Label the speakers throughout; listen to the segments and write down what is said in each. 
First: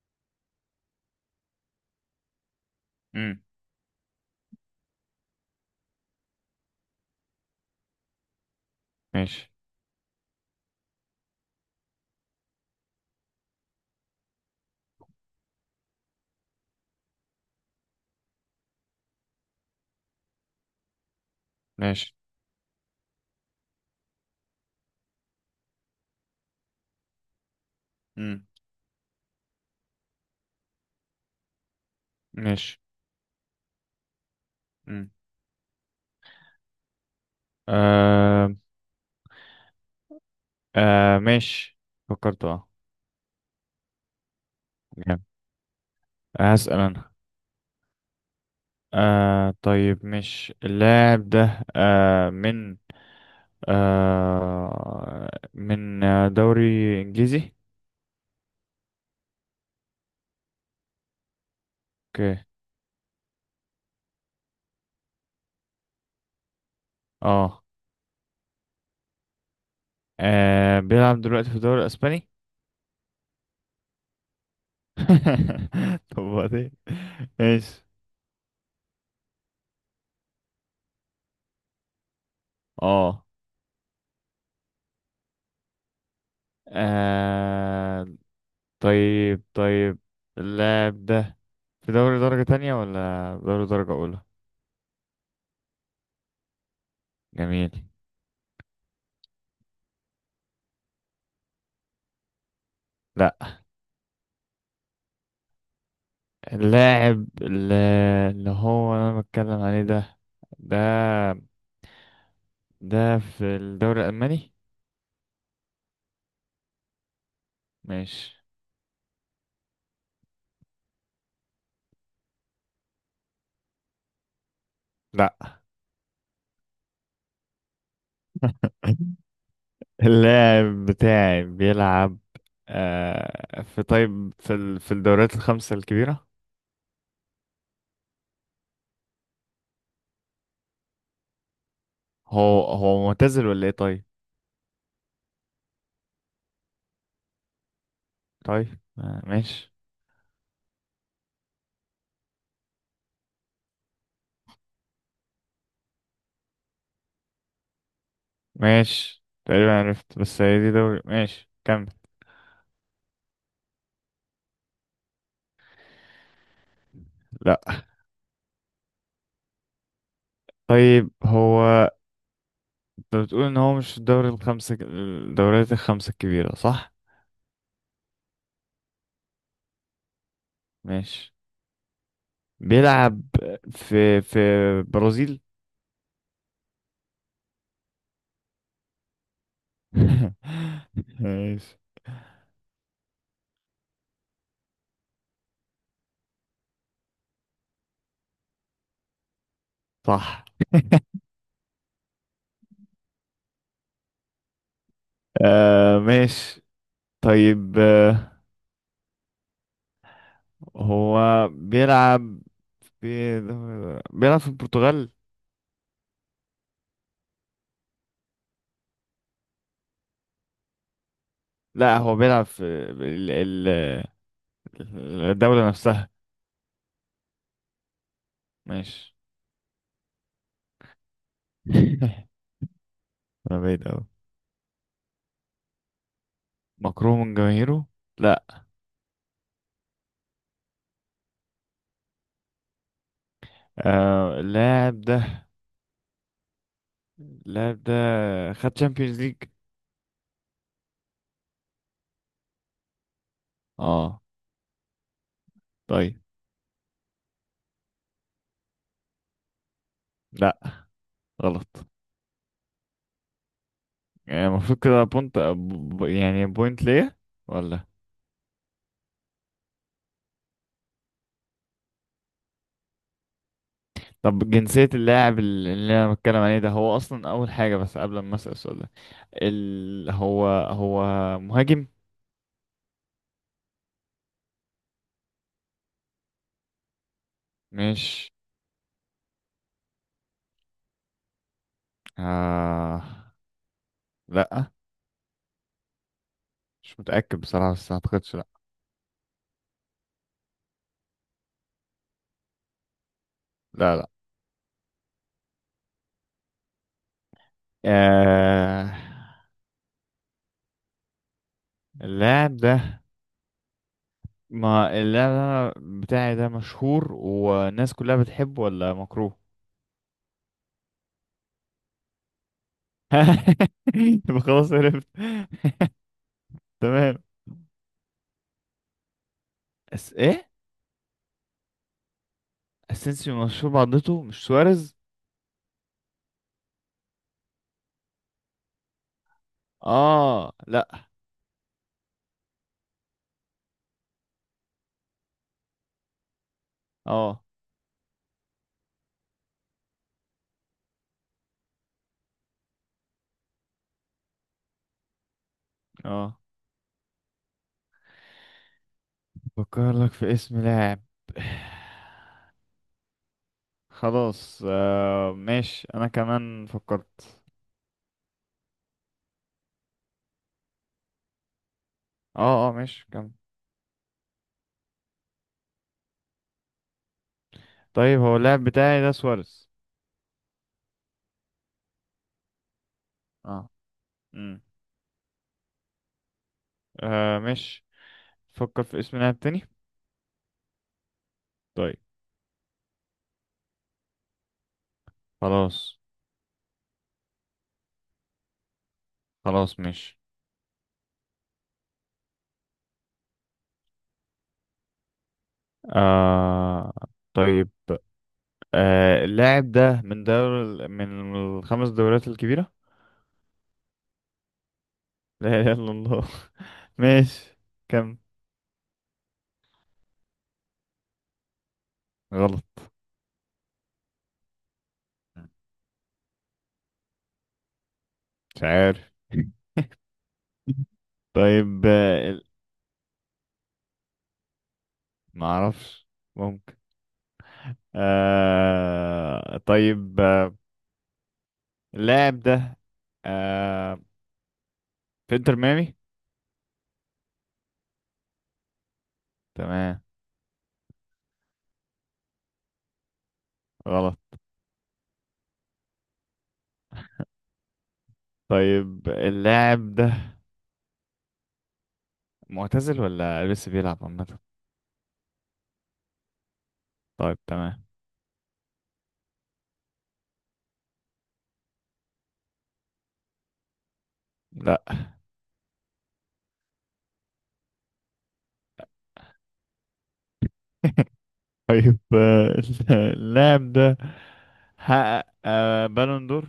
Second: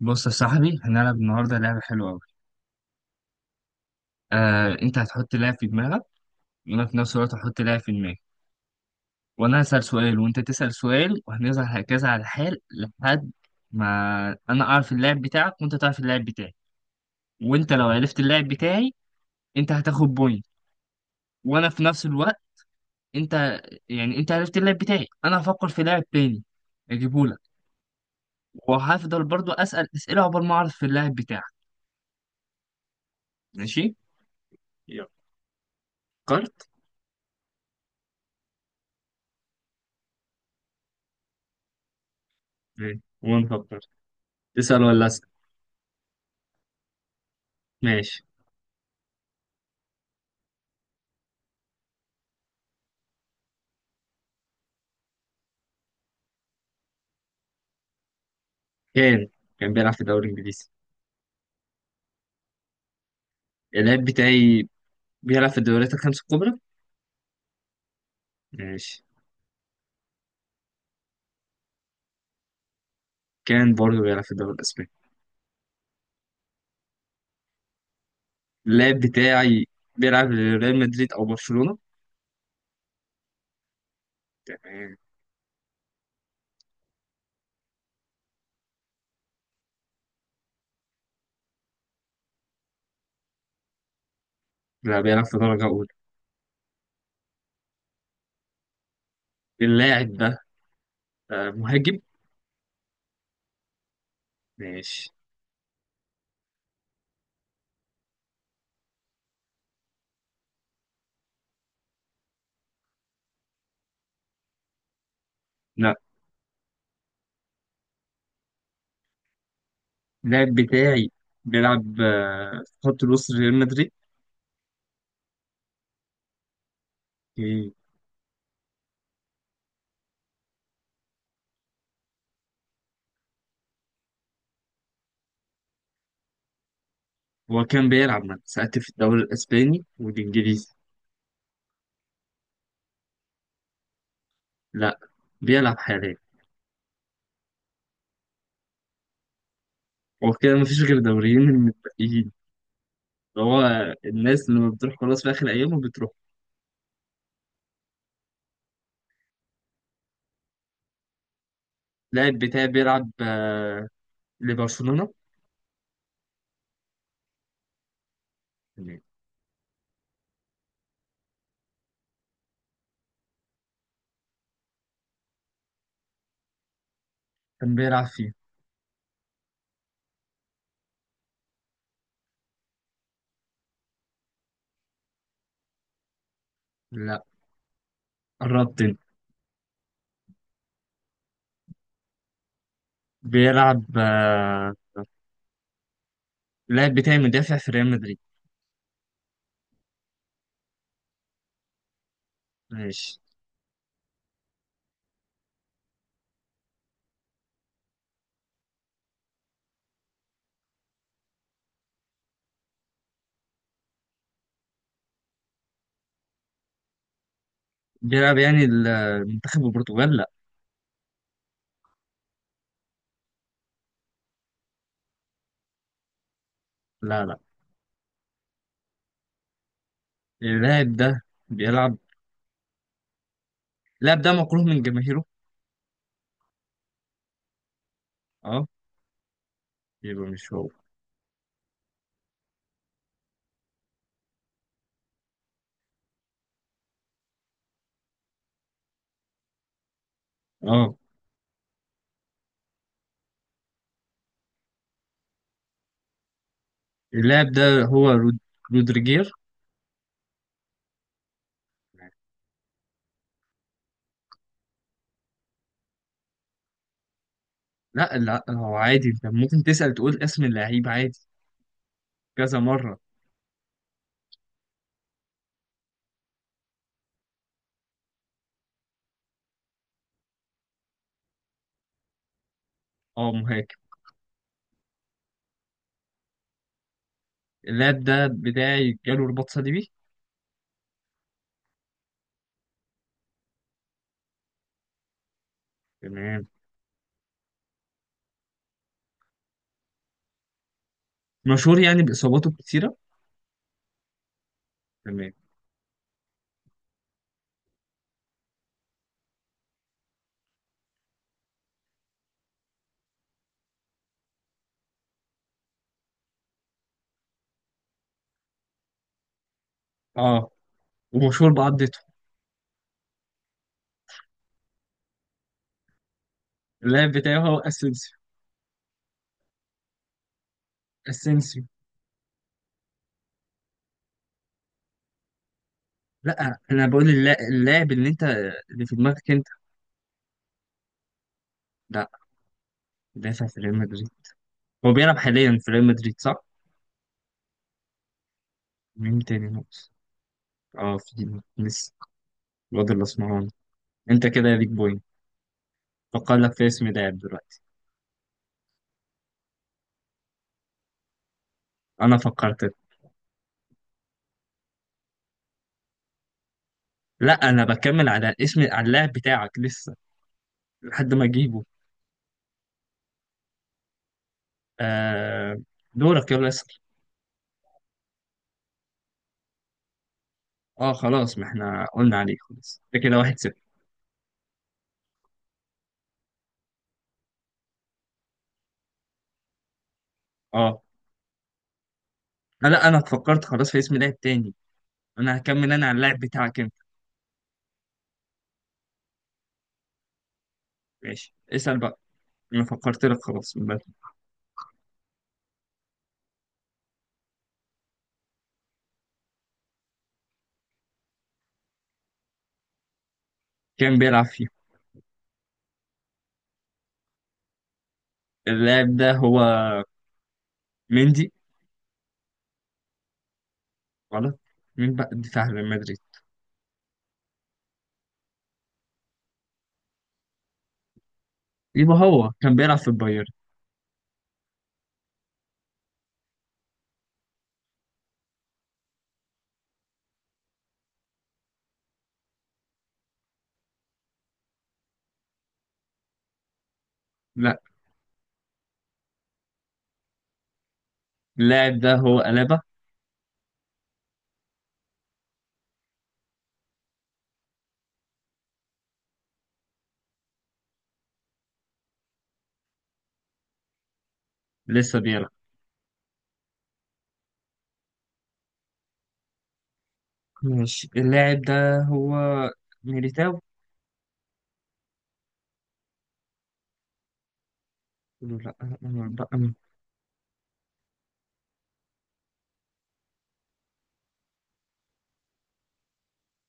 Speaker 1: بص يا صاحبي، هنلعب النهارده لعبة حلوة أوي.
Speaker 2: امم
Speaker 1: آه، أنت هتحط لاعب في دماغك، وأنا في نفس الوقت هحط لاعب في دماغي،
Speaker 2: ماشي
Speaker 1: وأنا هسأل سؤال وأنت تسأل سؤال، وهنفضل هكذا على الحال لحد ما أنا أعرف اللاعب بتاعك وأنت تعرف اللاعب بتاعي. وأنت لو عرفت اللاعب بتاعي أنت هتاخد بوينت، وأنا في نفس
Speaker 2: ماشي.
Speaker 1: الوقت أنت يعني أنت عرفت اللاعب بتاعي أنا هفكر في لاعب تاني أجيبهولك،
Speaker 2: امم
Speaker 1: وهفضل برضو أسأل أسئلة عقبال ما أعرف في اللاعب بتاعك.
Speaker 2: ماشي.
Speaker 1: ماشي؟ يلا.
Speaker 2: امم
Speaker 1: فكرت؟
Speaker 2: آه. آه، ماشي. فكرت، اه.
Speaker 1: ماشي وأنا فكرت. تسأل ولا
Speaker 2: جامد.
Speaker 1: أسأل؟
Speaker 2: هسأل أنا.
Speaker 1: ماشي.
Speaker 2: آه، طيب. مش اللاعب ده من دوري إنجليزي؟
Speaker 1: كان كان بيلعب في الدوري الإنجليزي.
Speaker 2: اوكي.
Speaker 1: اللعيب بتاعي بيلعب في الدوريات الخمس الكبرى.
Speaker 2: اه.
Speaker 1: ماشي.
Speaker 2: بيلعب دلوقتي في الدوري الإسباني.
Speaker 1: كان برضه بيلعب في الدوري الأسباني.
Speaker 2: طب وبعدين. ماشي.
Speaker 1: اللعيب بتاعي بيلعب لريال مدريد أو برشلونة.
Speaker 2: اه.
Speaker 1: تمام.
Speaker 2: آه، طيب، طيب، اللاعب ده في دوري درجة تانية ولا دوري درجة أولى؟
Speaker 1: لا، بيلعب في درجة أولى.
Speaker 2: جميل.
Speaker 1: اللاعب ده مهاجم.
Speaker 2: لا.
Speaker 1: ماشي.
Speaker 2: اللاعب اللي هو أنا بتكلم عليه ده ده في الدوري الألماني؟
Speaker 1: لا،
Speaker 2: ماشي.
Speaker 1: اللاعب بتاعي بيلعب في خط الوسط ريال مدريد.
Speaker 2: لا.
Speaker 1: إيه.
Speaker 2: اللاعب بتاعي بيلعب في، طيب، في الدوريات الخمسة الكبيرة.
Speaker 1: هو كان بيلعب من ساعات في الدوري الأسباني والإنجليزي.
Speaker 2: هو هو معتزل ولا ايه، طيب؟
Speaker 1: لا، بيلعب حاليا.
Speaker 2: طيب، ماشي.
Speaker 1: هو كده مفيش غير دوريين من المتبقيين. هو الناس لما بتروح خلاص في آخر أيامه بتروح.
Speaker 2: ماشي، تقريبا عرفت. بس هي دي دوري. ماشي، كمل.
Speaker 1: اللاعب بتاعي بيلعب لبرشلونة.
Speaker 2: لا. طيب، هو انت بتقول ان هو مش في الدوريات الخمسة الكبيرة، صح؟
Speaker 1: كان بيلعب فيه.
Speaker 2: ماشي. بيلعب في برازيل.
Speaker 1: لا، قربت انت.
Speaker 2: ماشي.
Speaker 1: بيلعب اللاعب بتاعي مدافع في ريال مدريد.
Speaker 2: صح.
Speaker 1: ماشي.
Speaker 2: ماشي. طيب، هو بيلعب في بيلعب في البرتغال؟
Speaker 1: بيلعب يعني المنتخب البرتغال لا.
Speaker 2: لا، هو بيلعب في ال- ال- الدولة نفسها.
Speaker 1: لا لا.
Speaker 2: ماشي.
Speaker 1: اللاعب ده بيلعب.
Speaker 2: انا بعيد أوي.
Speaker 1: اللاعب ده مكروه من جماهيره.
Speaker 2: مكروه من جماهيره؟ لا.
Speaker 1: اه، يبقى مش هو.
Speaker 2: آه، اللاعب ده خد تشامبيونز ليج.
Speaker 1: اه،
Speaker 2: اه. طيب.
Speaker 1: اللاعب ده هو رودريجير.
Speaker 2: لا. غلط. يعني المفروض كده يعني بوينت ليا، ولا؟
Speaker 1: لا لا، هو عادي انت ممكن تسأل تقول اسم اللعيب عادي كذا مرة.
Speaker 2: طب، جنسية اللاعب اللي انا بتكلم عليه ده هو اصلا اول حاجة، بس قبل ما اسأل السؤال ده، هو هو مهاجم؟
Speaker 1: اه، مهاجم. اللاب ده
Speaker 2: مش،
Speaker 1: بتاعي جاله رباط صليبي.
Speaker 2: آه... لا.
Speaker 1: تمام.
Speaker 2: مش متأكد بصراحة، بس ما اعتقدش، لا.
Speaker 1: مشهور يعني بإصاباته الكتيرة.
Speaker 2: لا، لا.
Speaker 1: تمام.
Speaker 2: آه... اللاعب ده ما اللعبة بتاعي ده مشهور والناس كلها بتحبه ولا مكروه؟
Speaker 1: اه، ومشهور بعضته.
Speaker 2: يبقى خلاص، عرفت.
Speaker 1: اللاب
Speaker 2: تمام.
Speaker 1: بتاعي هو اسينسيو.
Speaker 2: أس ايه؟
Speaker 1: اسينسيو.
Speaker 2: اسينسيو مشهور بعضته؟ مش سواريز؟
Speaker 1: لا، انا بقول اللاعب اللي انت، اللي في دماغك انت.
Speaker 2: اه. لا.
Speaker 1: لا. دافع في ريال مدريد. هو بيلعب حاليا في ريال مدريد صح؟
Speaker 2: اه،
Speaker 1: مين تاني ناقص؟ اه، في لسه الواد الاسمراني. انت كده ليك بوينت. فكر
Speaker 2: اه،
Speaker 1: لك في اسم لاعب دلوقتي.
Speaker 2: بفكر لك في اسم لاعب.
Speaker 1: انا فكرت.
Speaker 2: خلاص، ماشي، انا كمان فكرت.
Speaker 1: لا، انا بكمل على اسم على اللاعب بتاعك لسه لحد ما اجيبه.
Speaker 2: اه، اه، ماشي، كمل.
Speaker 1: آه دورك يلا اسأل.
Speaker 2: طيب، هو اللاعب بتاعي ده سواريز؟
Speaker 1: اه خلاص، ما احنا قلنا عليه خلاص، ده كده واحد صفر.
Speaker 2: اه. امم ماشي. فكر في اسم لاعب تاني.
Speaker 1: اه.
Speaker 2: طيب.
Speaker 1: لا انا فكرت خلاص في اسم لاعب تاني. انا هكمل انا على
Speaker 2: خلاص،
Speaker 1: اللاعب بتاعك انت.
Speaker 2: خلاص، ماشي.
Speaker 1: ماشي اسأل بقى، انا فكرت لك خلاص من بدري.
Speaker 2: آه طيب. اللاعب ده من الخمس دوريات الكبيرة؟
Speaker 1: كان بيلعب فيه.
Speaker 2: لا إله إلا الله. ماشي. كم؟
Speaker 1: اللاعب ده هو مندي.
Speaker 2: غلط.
Speaker 1: غلط. مين بقى الدفاع ريال مدريد؟
Speaker 2: مش عارف. طيب،
Speaker 1: يبقى هو كان بيلعب في البايرن.
Speaker 2: ما اعرفش. ممكن. طيب. اللاعب ده آه في انتر ميامي؟
Speaker 1: لا.
Speaker 2: تمام.
Speaker 1: اللاعب ده هو ألابا.
Speaker 2: غلط. طيب، اللاعب ده معتزل ولا لسه بيلعب، عامة؟
Speaker 1: لسه بيلعب.
Speaker 2: طيب، تمام.
Speaker 1: ماشي اللاعب ده هو ميليتاو.
Speaker 2: لا.
Speaker 1: لا بقى.
Speaker 2: طيب. اللاعب ده حقق بالون دور؟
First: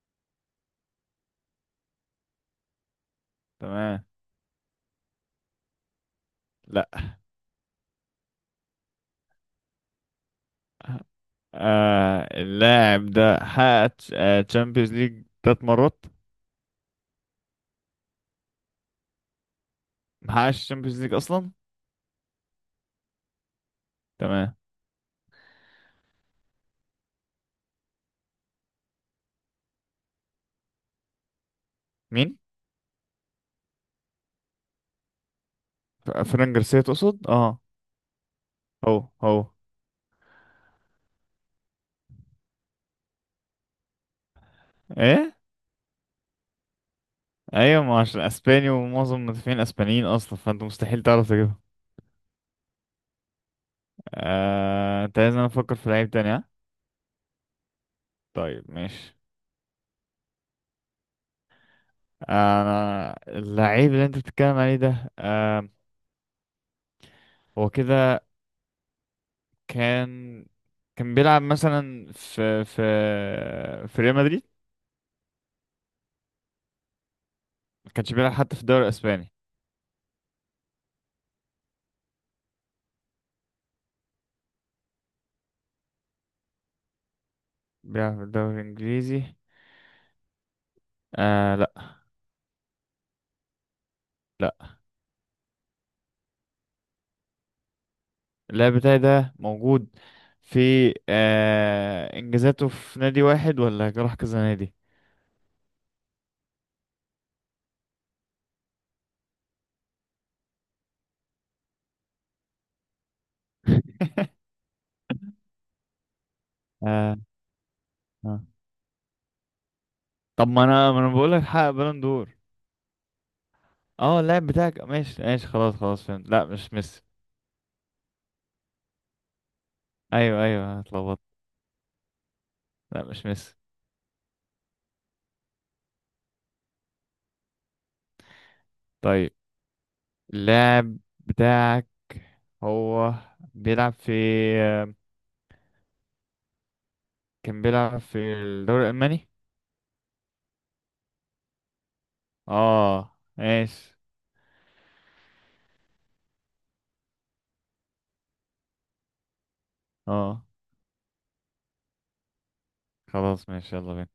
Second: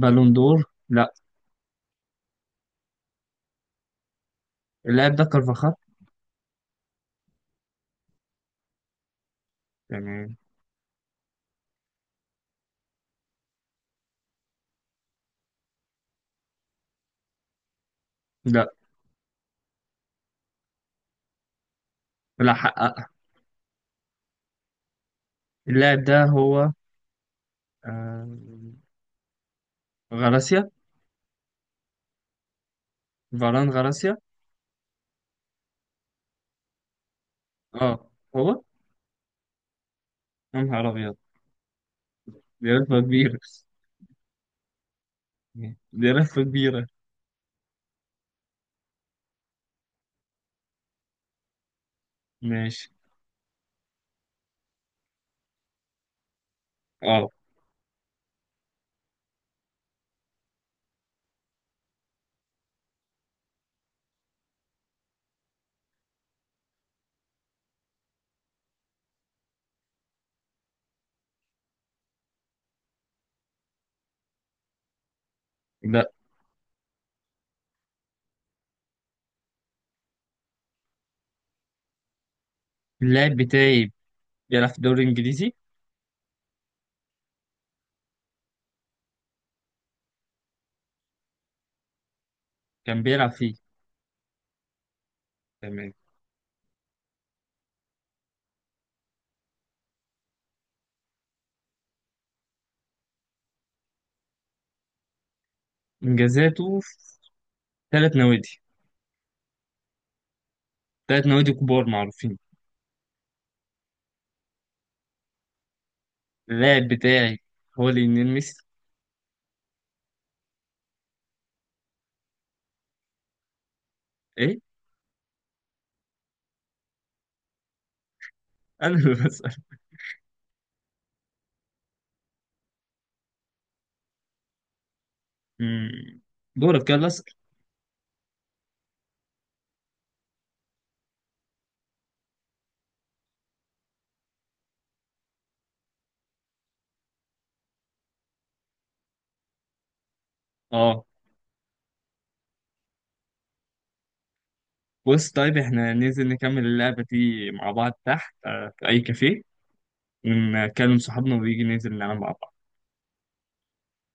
Speaker 1: بالون دور؟ لا.
Speaker 2: تمام.
Speaker 1: اللاعب ده كارفاخال.
Speaker 2: لا.
Speaker 1: تمام.
Speaker 2: اللاعب ده حقق تشامبيونز ليج تلات مرات؟
Speaker 1: لا
Speaker 2: ما حققش تشامبيونز ليج اصلا؟
Speaker 1: لا، حقق.
Speaker 2: تمام.
Speaker 1: اللاعب ده هو آه، غراسيا.
Speaker 2: مين؟
Speaker 1: فاران غراسيا.
Speaker 2: فران جارسيا تقصد، اه؟
Speaker 1: اه هو.
Speaker 2: هو هو.
Speaker 1: يا نهار ابيض، دي لفه كبيره.
Speaker 2: ايه؟
Speaker 1: دي لفه كبيره.
Speaker 2: ايوه، ما عشان اسباني ومعظم المدافعين اسبانيين اصلا، فانت مستحيل تعرف تجيبها.
Speaker 1: ماشي.
Speaker 2: انت لازم افكر في لعيب تاني، ها؟
Speaker 1: اه
Speaker 2: طيب، ماشي. انا اللعيب اللي انت بتتكلم عليه ده، هو كده كان كان بيلعب مثلا في ريال مدريد؟
Speaker 1: لا،
Speaker 2: ما كانش بيلعب حتى في الدوري الاسباني؟
Speaker 1: اللاعب بتاعي بيلعب في الدوري الانجليزي.
Speaker 2: بيلعب في الدوري الانجليزي؟ آه، لا.
Speaker 1: كان بيلعب فيه.
Speaker 2: لا.
Speaker 1: تمام.
Speaker 2: اللاعب بتاعي ده موجود في، انجازاته في نادي واحد، ولا راح كذا نادي؟
Speaker 1: انجازاته في ثلاث نوادي. ثلاث نوادي كبار معروفين. اللاعب
Speaker 2: آه،
Speaker 1: بتاعي هو ليونيل
Speaker 2: آه.
Speaker 1: ميسي.
Speaker 2: طب، ما انا بقول لك حقق بالون دور. اه، اللاعب
Speaker 1: ايه.
Speaker 2: بتاعك. ماشي، ماشي. خلاص، خلاص، فهمت. لا، مش ميسي.
Speaker 1: انا اللي بسأل.
Speaker 2: ايوه، ايوه، اتلخبطت. لا، مش ميسي.
Speaker 1: مم. دورك يلا اسأل.
Speaker 2: طيب، اللاعب بتاعك هو بيلعب في كان بيلعب في الدوري الألماني؟
Speaker 1: اه.
Speaker 2: اه، ماشي.
Speaker 1: بص طيب، احنا ننزل نكمل اللعبة دي مع بعض تحت في أي كافيه.
Speaker 2: اه،
Speaker 1: كلم صحابنا ويجي ننزل نلعب مع بعض.
Speaker 2: خلاص، ماشي. يلا بينا.